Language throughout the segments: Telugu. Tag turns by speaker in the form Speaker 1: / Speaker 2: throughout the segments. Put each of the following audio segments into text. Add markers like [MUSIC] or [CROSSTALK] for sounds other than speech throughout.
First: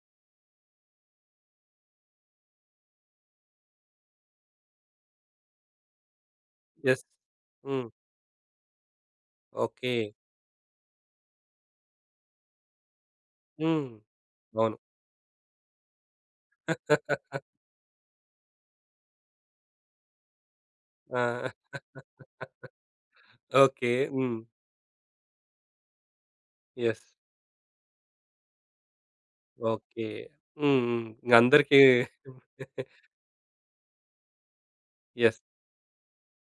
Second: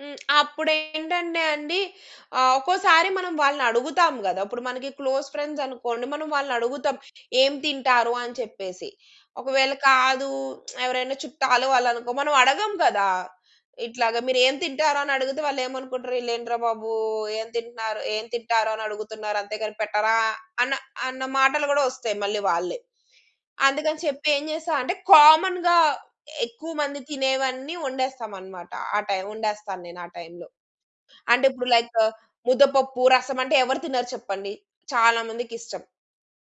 Speaker 1: హ్మ్. అప్పుడేంటంటే అండి ఆహ్, ఒక్కోసారి మనం వాళ్ళని అడుగుతాం కదా! ఇప్పుడు మనకి క్లోజ్ ఫ్రెండ్స్ అనుకోండి. మనం వాళ్ళనడుగుతాం.
Speaker 2: యెస్.
Speaker 1: "ఏం
Speaker 2: హ్మ్.
Speaker 1: తింటారు?" అని చెప్పేసి. ఒకవేళ
Speaker 2: ఓకే.
Speaker 1: కాదు, [TSK] ఎవరైనా చుట్టాలు వాళ్ళు అనుకో మనం అడగం కదా!
Speaker 2: హ్మ్.
Speaker 1: ఇట్లాగ మీరు ఏం
Speaker 2: అవును.
Speaker 1: తింటారని అడిగితే, వాళ్లేమనుకుంటారు, "వీళ్లేంట్రా బాబు!
Speaker 2: [LAUGHS]
Speaker 1: ఏం తింటున్నారు ఏం తింటారు అని అడుగుతున్నారు. అంతేగాని పెట్టరా" అన్న
Speaker 2: ఆ!
Speaker 1: అన్న
Speaker 2: [LAUGHS]
Speaker 1: మాటలు కూడా వస్తాయి మళ్ళీ వాళ్ళే.
Speaker 2: ఓకే.
Speaker 1: అందుకని చెప్పి
Speaker 2: హ్మ్.
Speaker 1: ఏం చేస్తా అంటే కామన్‌గా ఎక్కువ
Speaker 2: యెస్.
Speaker 1: మంది తినేవన్నీ వండేస్తాం అన్నమాట. ఆ టైమ్ వండేస్తాను నేను ఆ
Speaker 2: ఓకే.
Speaker 1: టైమ్‌లో.
Speaker 2: హ్మ్. హ్మ్.
Speaker 1: అంటే ఇప్పుడు
Speaker 2: అందరికి
Speaker 1: లైక్,
Speaker 2: [CHUCKLES]
Speaker 1: ముద్దపప్పు రసం అంటే ఎవరు తినరు చెప్పండి. చాలా
Speaker 2: యెస్.
Speaker 1: మందికిష్టం.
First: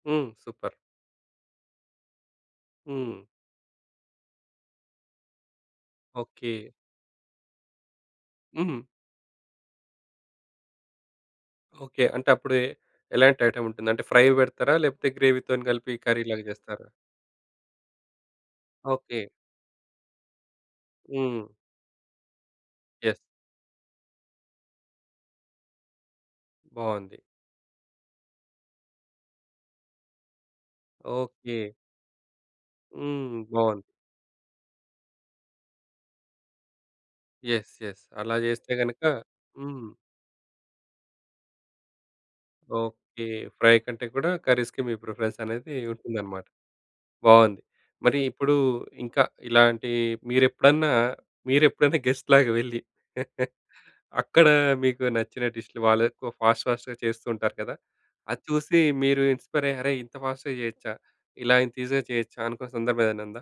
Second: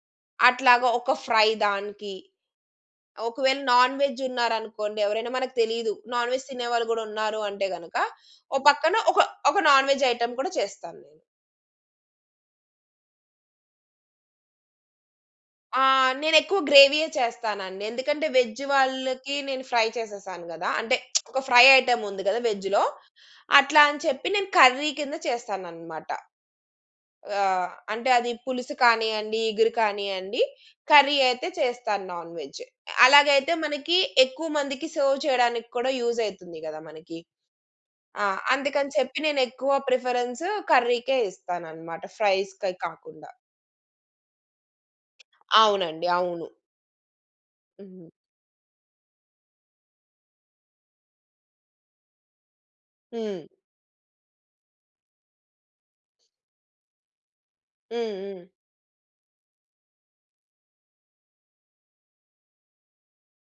Speaker 2: హ్మ్. సూపర్!
Speaker 1: అట్లాగా ఒక ఫ్రై దానికి,
Speaker 2: హ్మ్.
Speaker 1: ఒకవేళ నాన్‌వెజ్ ఉన్నారనుకోండి ఎవరైనా మనకు తెలీదు. Nonveg
Speaker 2: okay.
Speaker 1: తినేవాళ్ళు కూడా ఉన్నారు అంటే గనుక ఓ
Speaker 2: హ్మ్.
Speaker 1: పక్కన ఒక ఒక నాన్‌వెజ్ ఐటెమ్ కూడా చేస్తాను నేను.
Speaker 2: ఓకే. అంటే అప్పుడే ఎలాంటి ఐటెమ్ ఉంటుంది. అంటే ఫ్రై పెడతారా? లేకపోతే గ్రేవీ‌తోని
Speaker 1: ఆ!
Speaker 2: కలిపి కర్రీలాగా
Speaker 1: నేనెక్కువ
Speaker 2: చేస్తారా?
Speaker 1: గ్రేవీయే చేస్తానండి. ఎందుకంటే వెజ్
Speaker 2: ఓకే.
Speaker 1: వాళ్ళకి నేను ఫ్రై చేసేసాను కదా! అంటే [SMACKS LIPS] ఒక
Speaker 2: హ్మ్.
Speaker 1: ఫ్రై ఐటెమ్ ఉంది కదా వెజ్‌లో.
Speaker 2: యెస్.
Speaker 1: అట్లా అని చెప్పి నేను కర్రీ కింద చేస్తాననమాట.
Speaker 2: బాగుంది.
Speaker 1: ఆ! అంటే అది పులుసు కానియ్యండి, ఇగురు కానియ్యండి. కర్రీ అయితే
Speaker 2: ఓకే.
Speaker 1: చేస్తాను నాన్‌వెజ్.
Speaker 2: హ్మ్.
Speaker 1: అలాగైతే
Speaker 2: బావుంది.
Speaker 1: మనకి ఎక్కువ మందికి సెర్వ్ చేయడానికి కూడా యూజ్ అయితుంది కదా మనకి.
Speaker 2: యెస్. యెస్.
Speaker 1: ఆ!
Speaker 2: అలా చేస్తే
Speaker 1: అందుకని
Speaker 2: గనక
Speaker 1: చెప్పి నేనెక్కువ
Speaker 2: హ్మ్.
Speaker 1: ప్రిఫరెన్స్ కర్రీ‌కే ఇస్తానన్నమాట. ఫ్రైస్‌కే
Speaker 2: ఓకే.
Speaker 1: కాకుండా.
Speaker 2: ఫ్రై కంటే కూడా కర్రీస్‌కి మీ ప్రిఫరెన్స్ అనేది
Speaker 1: అవునండి.
Speaker 2: ఉంటుందన్నమాట.
Speaker 1: అవును.
Speaker 2: బావుంది.
Speaker 1: హ్మ్.
Speaker 2: మరి ఇప్పుడు ఇంకా ఇలాంటి మీరెప్పుడన్నా మీరెప్పుడైనా గెస్ట్‌లాగా వెళ్లి
Speaker 1: హ్మ్.
Speaker 2: [CHUCKLES] అక్కడ మీకు నచ్చిన డిష్‌లు, వాళ్ళు ఫాస్ట్ ఫాస్ట్‌గా చేస్తూ ఉంటారు కదా!
Speaker 1: హ్మ్.
Speaker 2: అది
Speaker 1: హ్మ్.
Speaker 2: చూసి మీరు ఇన్‌స్పైర్ అయ్యి, "అరే! ఇంత ఫాస్ట్‌గా చేయొచ్చా? ఇలా ఇంత ఈసీగా చేయొచ్చా?" అనుకున్న సందర్భం ఏదైనా ఉందా?